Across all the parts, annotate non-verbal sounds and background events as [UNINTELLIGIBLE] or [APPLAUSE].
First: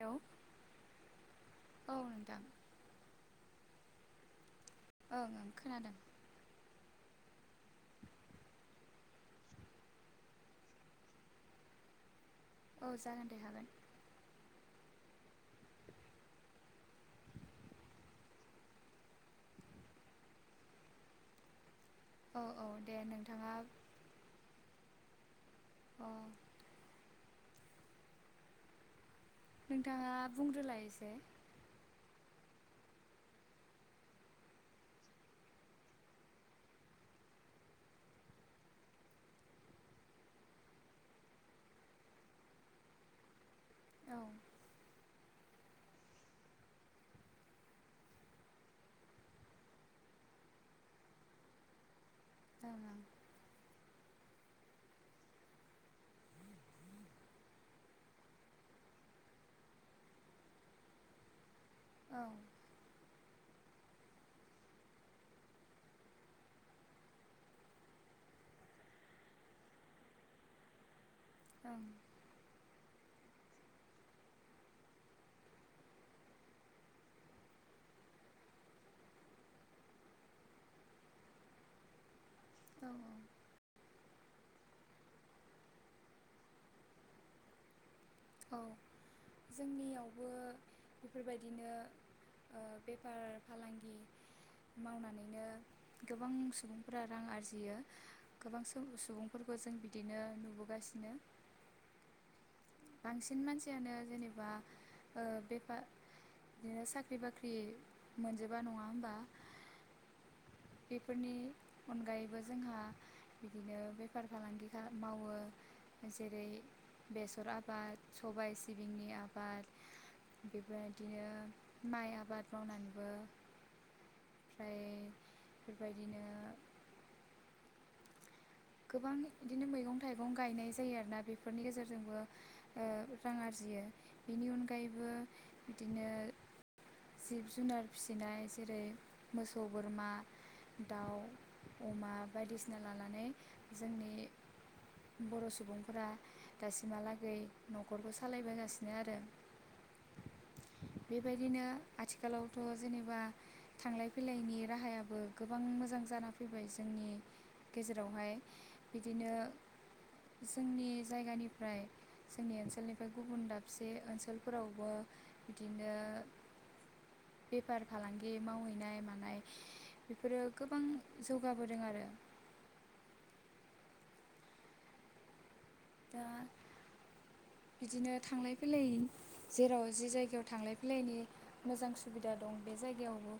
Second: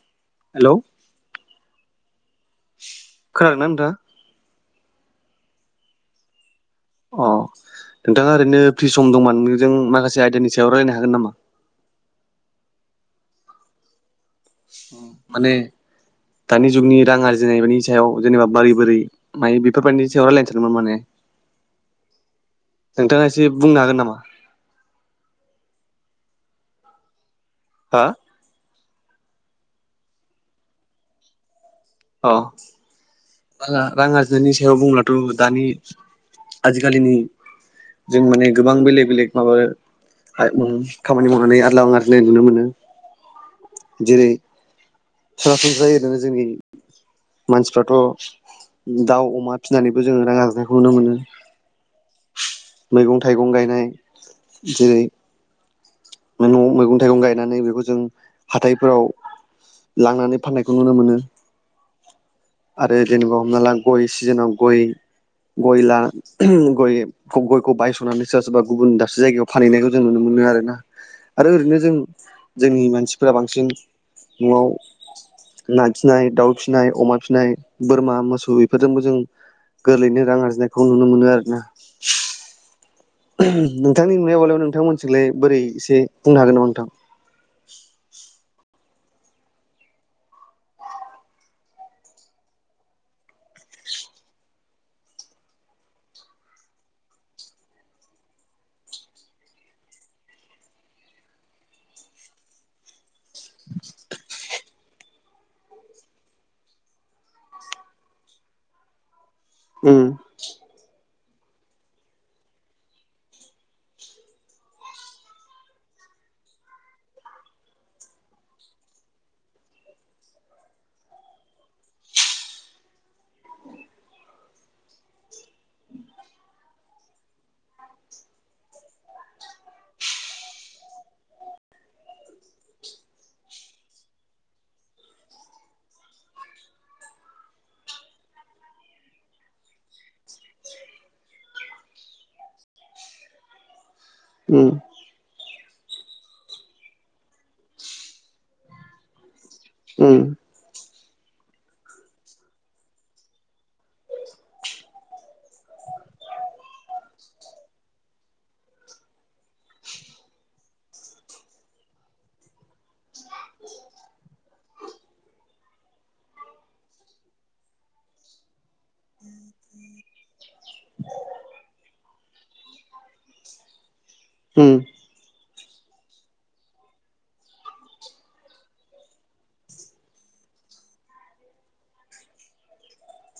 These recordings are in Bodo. हेलौ। हेल'। औ नोंथां। खोनादों ना नोंथाङा? ओं ओं खोनादों। अ नोंथाङा ओरैनो फ्रि सम दंमोन नोंजों माखासे आयदानि सायाव रायजलायनो हागोन नामा? औ जागोन दे हागोन। माने दानि जुगनि रां आरजिनायनायनि सायाव जेनेबा बोरै बोरै। माइ बिफोरा बायदिनि सायावरालायदोमोन माने औ औ दे नोंथाङा एसे बुंनो हागोन नामा? अ हो। नोंथाङा बुंग्रोलाय‌ एसे। अ आ रां आरजिनायनि सायाव बुंब्लाथ' दानि आजिखालिनि। जों माने गोबां बेलेग बेलेग माबा खामानि मावनानै आरोलाव आरिनाय नुनो मोनो। औ जेरै ओं सारासनस्रा जायो ओरैनो जोंनि मानसिफ्राथ' दाउ अमा फिनानैबो जोङो थां आरजिनायखौ जोपङो नुनो मोनो। ओं मैगं थाइगं गायनाय जेरै- न' आव मैगं थाइगं गायनानै बेखौ जों हााइफोराव। लांनानै फाननायखौ नुनो मोनो। औ। आरो जेनेबा हमना ला गय सिजोनाव गय गय ला गय गयखौ बायस'नानै सोरबा सोरबा गुबुन दाबसे जायगायाव फानहैनायखौ जों नुनो मोनो आरोना। आरो ओरैनो ओं जों जोंनि मानसिफोरा बांसिन न'आव ना फिसिनाय दाउ फिसिनाय अमा फिसिनाय फिसिनाय बोरमा मोसौ बेफोरजोंबो जों गोरलैनो रां आरजिनायखौ नुनो मोनो आरोना औ औ। नोंथांनि नुनायावलाय नोंथां मोनथिखौलाय बोरै एसे बुंनो हागोन नामा नोंथां? औ जोंनियावबो बेफोरबायदिनो ओ बेफार फालांगि। मावनानैनो गोबां सुबुंफोरा रां आरजियो। गोबां सु- सुबुंफोरखौ जों बिदिनो नुबोगासिनो बांसिन मानसियानो जेनेबा ओ- बेफा बिदिनो साख्रि बाख्रि मोनजोबा नङा होम्बा उम बेफोरनि अनगायैबो जोंहा बिदिनो बेफार फालांगि मावो जेरै बेसर आबाद आबाद सबाय सिबिंनि आबाद बेबायदिनो माइ आबाद मावनानैबो ओमफ्राय बेबायदिनो। गोबां बिदिनो मैगं थाइगं गायनाय जायो आरोना बेफोरनि गेजेरजोंबो ओ- रां आरजियो बेनि अनगायैबो बिदिनो जिब जुनार फिसिनाय जेरै मोसौ बोरमा दाउ अमा बायदिसिना लानानै जोंनि उम बर' सुबुंफोरा दासिमहालागै न'खरखौ सालायबोगासिनो आरो उम बेबायदिनो आथिखालावथ' जेनेबा थांलाय फैलायनि राहायाबो गोबां मोजां जाना फैबाय जोंनि गेजेरावहाय बिदिनो जोंनि जायगानिफ्राय जोंनि ओनसोलनिफ्राय गुबुन दाबसे ओनसोलफोरावबो बिदिनो बेफार फालांगि मावहैनाय मानाय बेफोरो गोबां जौगाबोदों आरो हम- दा- बिदिनो थांलाय फैलाय जेराव जि जायगायाव थांलाय फैलायनि मोजां सुबिदा दं बे जायगायावबो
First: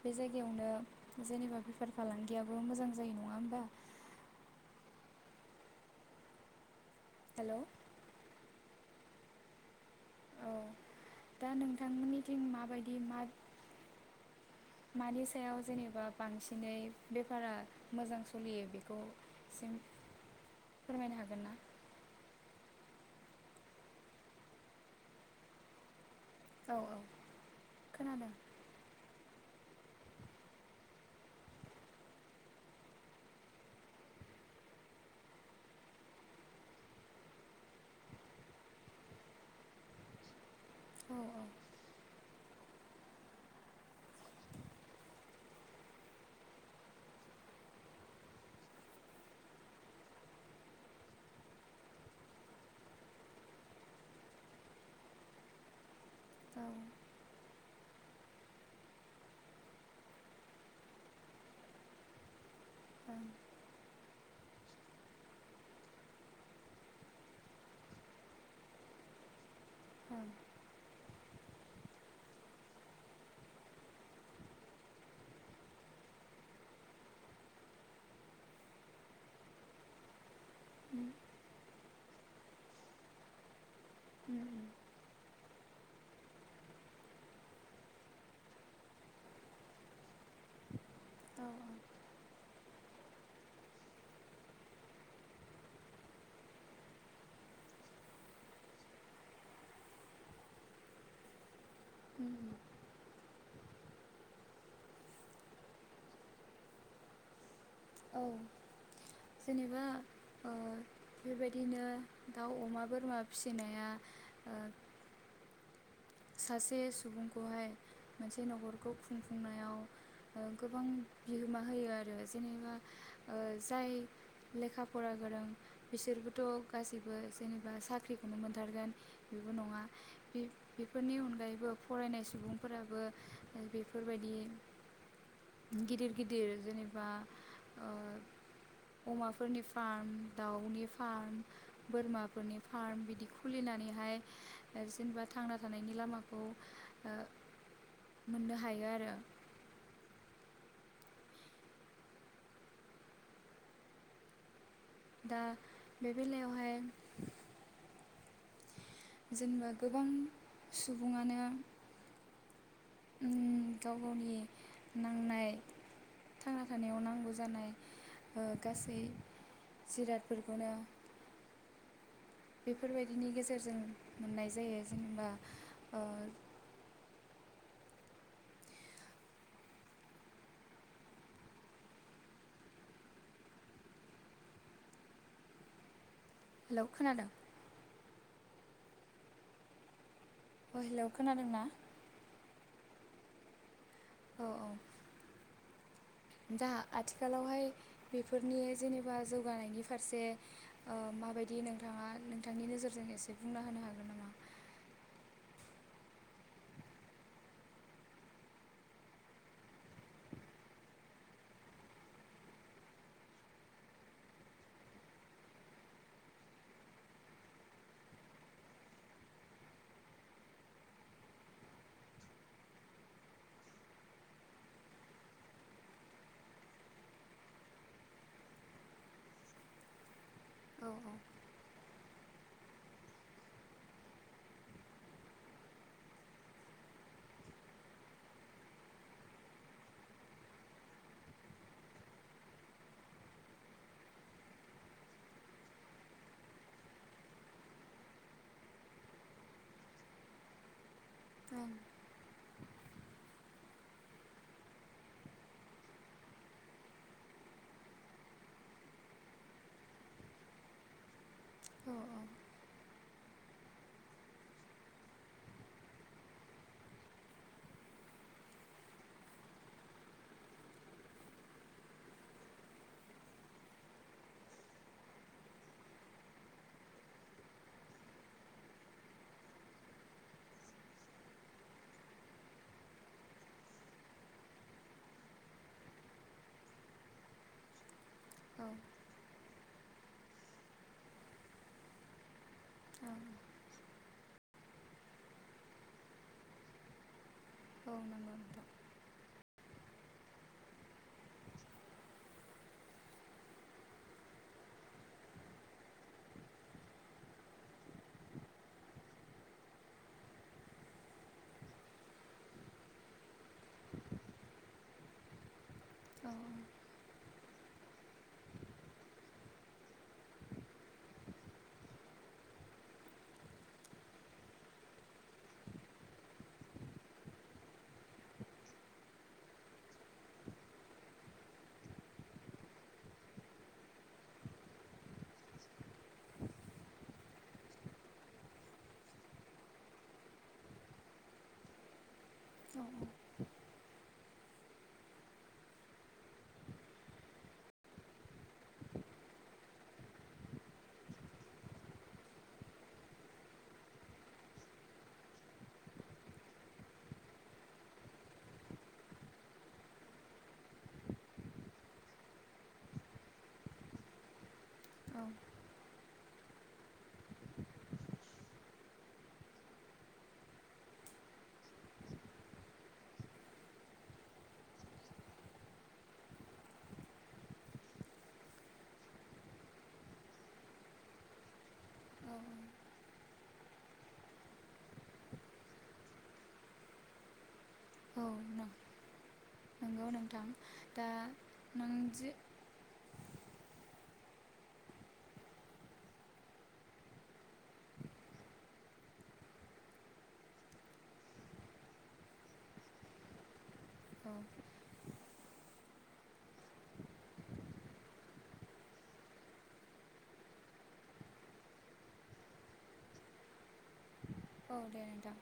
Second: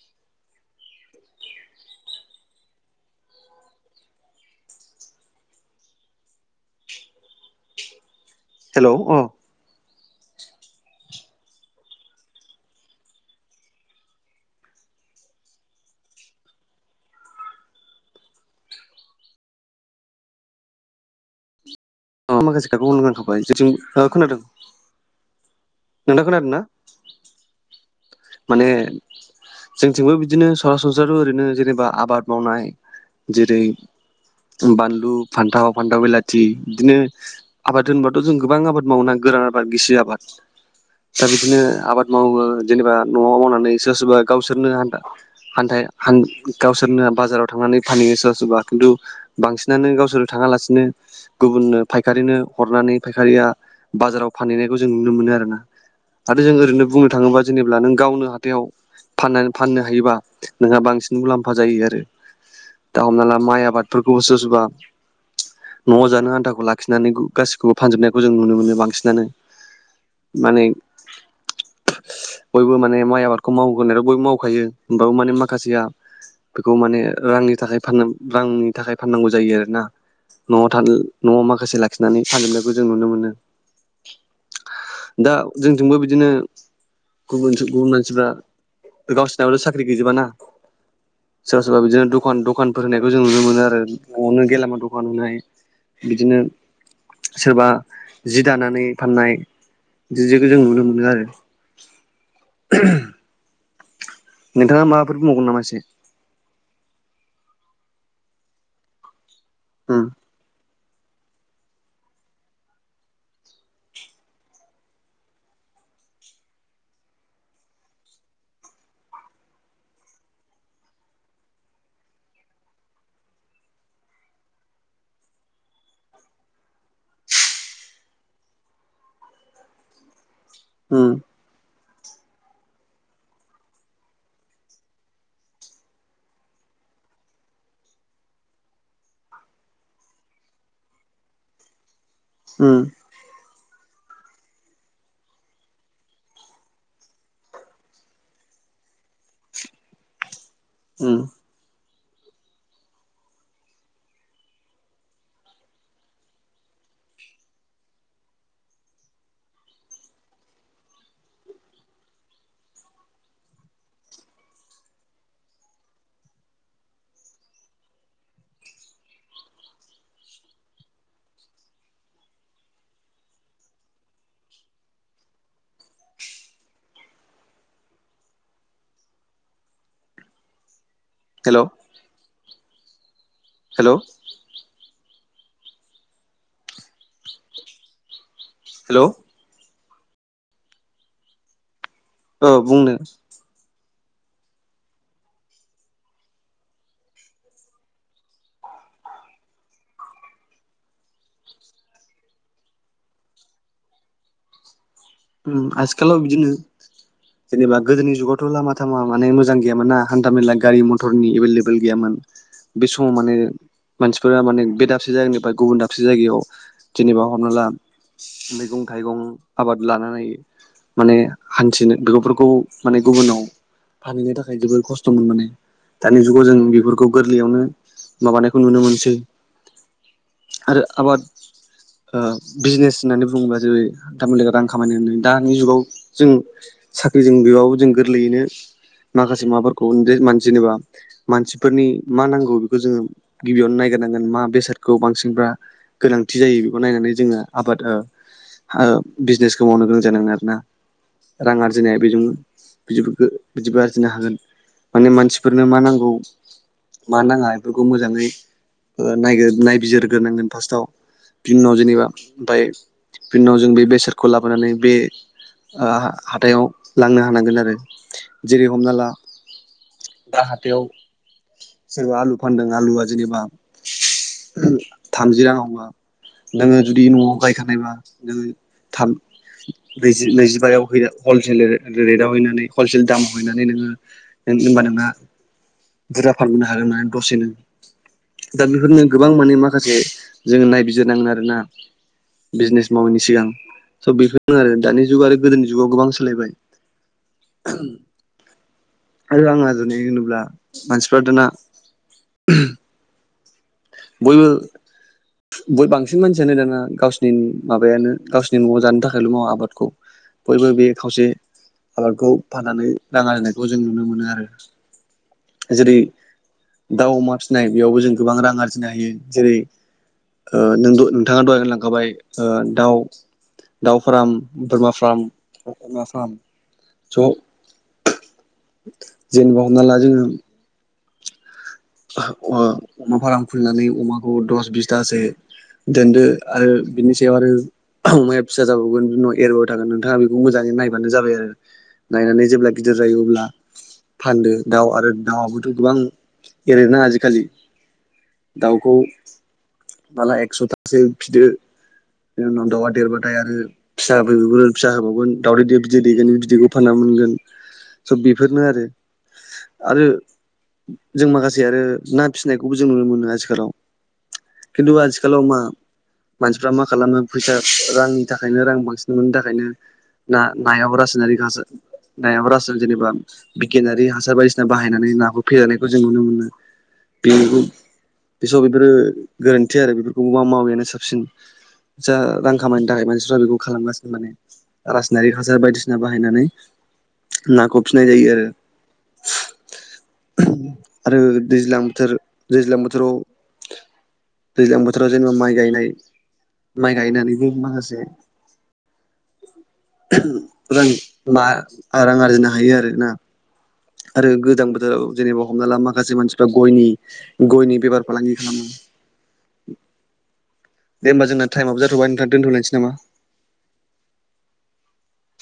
बे जायगायावनो जेनेबा बेफार फालांगियाबो मोजां जायो नङा होम्बा हेल' औ- उम औ- दा नोंथांनिथिं माबायदि मा [UNINTELLIGIBLE] मानि सायाव जेनेबा बांसिनै बेफारा मोजां सोलियो बेखौ सिम फोरमायनो हागोन ना माखासे खोखौनो गां [INAUDIBLE] खाबाय जे ज खोनादों नोंथाङा खोनादों ना औ- औ- खोनादों माने जोंथिंबो बिदिनो सरासनस्रा ओरैनो जेनेबा आबाद मावनाय जेरै बानलु फान्थाव फान्थाव बिलाथि बिदिनो आबाद होनबाथ' जों गोबां आबाद मावा गोरान आबाद गिसि आबाद औ दा बिदिनो आबाद मावो जेनेबा न'आव मावनानै सोरबा सोरबा गावसोरनो आन्दा हान्थ हान गावसोरनो बाजाराव थांनानै फानहैयो सोरबा सोरबा खिन्थु बांसिनानो गावसोरो थाङालासिनो गुबुननो फायखारिनो हरनानै फायखारिया बाजाराव फानहैनायखौ जों नुनो मोनो आरो ना आरो जों औ औ ओरैनो बुंनो थाङोबा जेब्ला नों गावनो हाथायाव फाननानै फाननो हायोबा नोंहा बांसिन मुलाम्फा जायो आरो दा हमना ओं ला माइ आबादफोरखौबो सोरबा सोरबा न'आव जानो आान्थाखौ लाखिनानै गासिखौबो फानजोबनायखौ जों नुनो मोनो बांसिनानो ओं माने बयबो माने माइ आबादखौ मावग्रोनाय ' बयबो मावखायो होमबाबो माने माखासेया बेखौ माने रांनि थाखाय फाननो रांनि थाखाय फाननांगौ जायो आरो ना न'आव थाल उम न'आव माखासे लाखिनानै फानजोबनायखौ जों नुनो मोनो। उम दा जोंथिंबो बिदिनो गुबुन गुबुन मानसिफ्रा गावसोरनायाबल' साख्रि गैजोबाना औ सोरबा सोरबा बिदिनो दखान दखान फोर होनायखौ जों नुनो मोनो आरो न'आवनो गेलामा दखान होनाय बिदिनो सोरबा जि दानानै फाननाय बिदि जखौ जों नुनो मोनो आरो उम [UNINTELLIGIBLE] नोंथाङा माबाफोर मावबगोन नामा एसे औ जेनेबा। उम बेबायदिनो दाउ अमा बोरमा फिसिनाया ओ सासे सुबुंखौहाय मोनसे नखरखौ खुंफुंनायाव ओ गोबां बिहोमा होयो आरो जेनेबा ओ जाय लेखा फरा गोरों बिसोरबोथ' गासैबो जेनेबा साख्रिखौनो मोनथारगोन बेबो नंङा बे उम बेफोरनि अनगायैबो फरायनाय सुबुंफोराबो ओ बेफोरबायदि गिदिर गिदिर जेनेबा ओ अमाफोरनि फार्म दाउनि फार्म बोरमा फोरनि उम फार्म बिदि खुलिनानैहाय जेनेबा थांना थानायनि लामाखौ ओ मोननो हायो आरो। उम दा बे बेलायावहाय जेनबा गोबां सुबुंङानो उम गाव गावनि नांनाय थांना थानायाव नांगौ जानाय ओ गासै जिरादफोरखौनो बेफोरबायदिनि गेजेरजों मोननाय जायो जेनेबा ओ हेलोव हेलोव हेलौ खोनादों? हेलोव अ हेलौ खोनादों ना? औ बुंनो औ औ दा आथिखालावहाय बेफोरनि जेनेबा जौगानायनि फारसे ओ माबायदि नोंथांङा नोंथांनि नोजोरजों एसे बुंना होनो हागोन नामा? उम आथिखालाव बिदिनो जेनोबा गोदोनि जुगावथ' लामा थामा माने मोजां गैयामोनना हान्था मेला गारि मथरनि एभेलेबेल गैयामोन। बे समाव माने मानसिफोरा माने बे दाबसे जायगानिफ्राय गुबुन दाबसे जायगायाव जेनेबा हमना ला मैगं थाइगं आबाद लानानै माने हान्थिनो बेगफोरखौ माने गुबुनाव फानहैनो थाखाय जोबोर खस्थ'मोन माने दानि जुगाव जों बेफोरखौ गोरलैयावनो माबानायखौ नुनो मोनसै। आरो औ आबाद ओ बिजनेस होननानै बुंङोब्ला जेरै दाममलिग [UNINTELLIGIBLE] खामानि होनो दानि जुगाव जों साख्रिजों बेबाबो जों गोरलैयैनो माखासे माबाफोरखौ [UNINTELLIGIBLE] मान जेनेबा मानसिफोरनि मा नांगौ बेखौ जोंङो गिबियावनो नायगिरनांगोन मा बेसादखौ बांसिनब्रा गोनांथि जायो बेखौ नायनानै जोंङो आबाद ओ ओ बिजनेस समावनो गोनां जानांङो आरोना रां ओं औ आरजिनाया बेजों बिदि गो बिदिबो आर्जिनो हागोन माने मानसिफोरनो मा नांगौ मा नाङा बेफोरखौ मोजाङै ओ नायगोर नायबिजिरग्रोनांगोन फार्स्टआव बिनि उनाव औ जेनेबा ओमफाय बिनि उनाव जों बे बेसाद खौ लाबोनानै बे ओ हाथायाव लांनो हानांगोन आरो जेरै हमना ला दा हाथाइआव सोरबा आलु फानदों आलुआ जेनेबा थामजि रां आवबा नोंङो जुदि न'आव गायखानायबा नोंङो थाम नैजि नैजिबायाव हैना हलसेल रेटआव हैनानै हलसेल दामाव हैनानै नोंङो होन होनबा नोंना बुरजा फारमोनहागोन ना दसे नो दा औ बेफोरनो गोबां माने माखासे जोंङो नायबिजिरनांगोन आरोना बिजनेस मावैनि सिगां नंगौ स' बेफोरनो आरो दानि जुग आरो गोदोनि जुगाव गोबां सोलायबाय औ नंगौ नोंथां आरो आंहा जुदि होनोब्ला मानसिफ्रा दाना [UNINTELLIGIBLE] बयबो बहुद बांसिन मानसियानो नोड़ो गावसिनि माबायानो गावसिनि न'आव जानो थाखायल' मावा आबादखौ बयबो बे खावसे आबादखौ फाननानै नाङा होननायखौ जों नुनो मोनो आरो जेरै औ दाउ अमा फिसिनाय बेयावबो जों गोबां रां आरजिनो हायो जेरै- ओ नों दं नोंथाङा दहाय होनलांखाबाय ओ दाउ दाउ फार्म, बोरमा फार्म, अमा फार्म ज' जेनेबा हमना ला जोङो ओ अमा फाराम खुलिनानै अमाखौ दस बिसथासो दोनदो आरो बिनि सायाव आरो अमाया फिसा जाबावगोन बि उनाव एरबाय थागोन नोंथाङा बेखौ मोजाङै नायब्लानो जाबाय आरो नायनानै जेब्ला गिदिर जायो अब्ला फानदो दाउ आरो दाउआबोथ' गोबां एरैनो आजिखालि दाउखौ माला एकस'थासो फिदो बिनि उनाव दाउआ देरबाथाय आरो फिसा होबैबैगोन फिसा होबावगोन दावदै द बिदै दैगोन बिदैखौ फानना मोनगोन स' बेफोरनो आरो आरो जों माखासे माखासे आरो ना फिनायखौबो जों नुनो मोनो आथिखालाव खिन्थु आथिखालाव मा मानसिफ्रा मा खालामो फैसा रांनि थाखायनो रां बांसिन मोननो थाखायनो ना नायाबो रासायनारि खासो नाया रासों जेनेबा बिगियानारि हासार बायदिसिना बाहायनानै नाखौ फेेरनायखौ जों नुनो मोनो बेनि बेसआव बेफोरो गोरोन्थि आरो बेफोरखौ मा मावैयानो साबसिन फैसा रां खामायनो थाखाय मानसिफ्रा बेखौ खालामगासिनो माने रासनारि हासार बायदिसिना बाहायनानै नाखौ फिनाय औ जायो आरो नंगौ नोंथां दा आरो लां नों बोथोर जि दैज्लां बोथोराव दैज्लां बोथोराव जेनेबा माइ गायनाय माइ गायनानैबो माखासे रां मा रां आरजिनो हायो आरोना आरो औ गोजां बोथोराव जेनेबा हमना ला माखासे मानसिफ्रा गयनि गयनि बेफार फालांगि खालामो दे होमबा जोंना टाइमआबो जाथ'बाय नोंथां दोनथ'लायनोसै नामा? औ दे नोंथां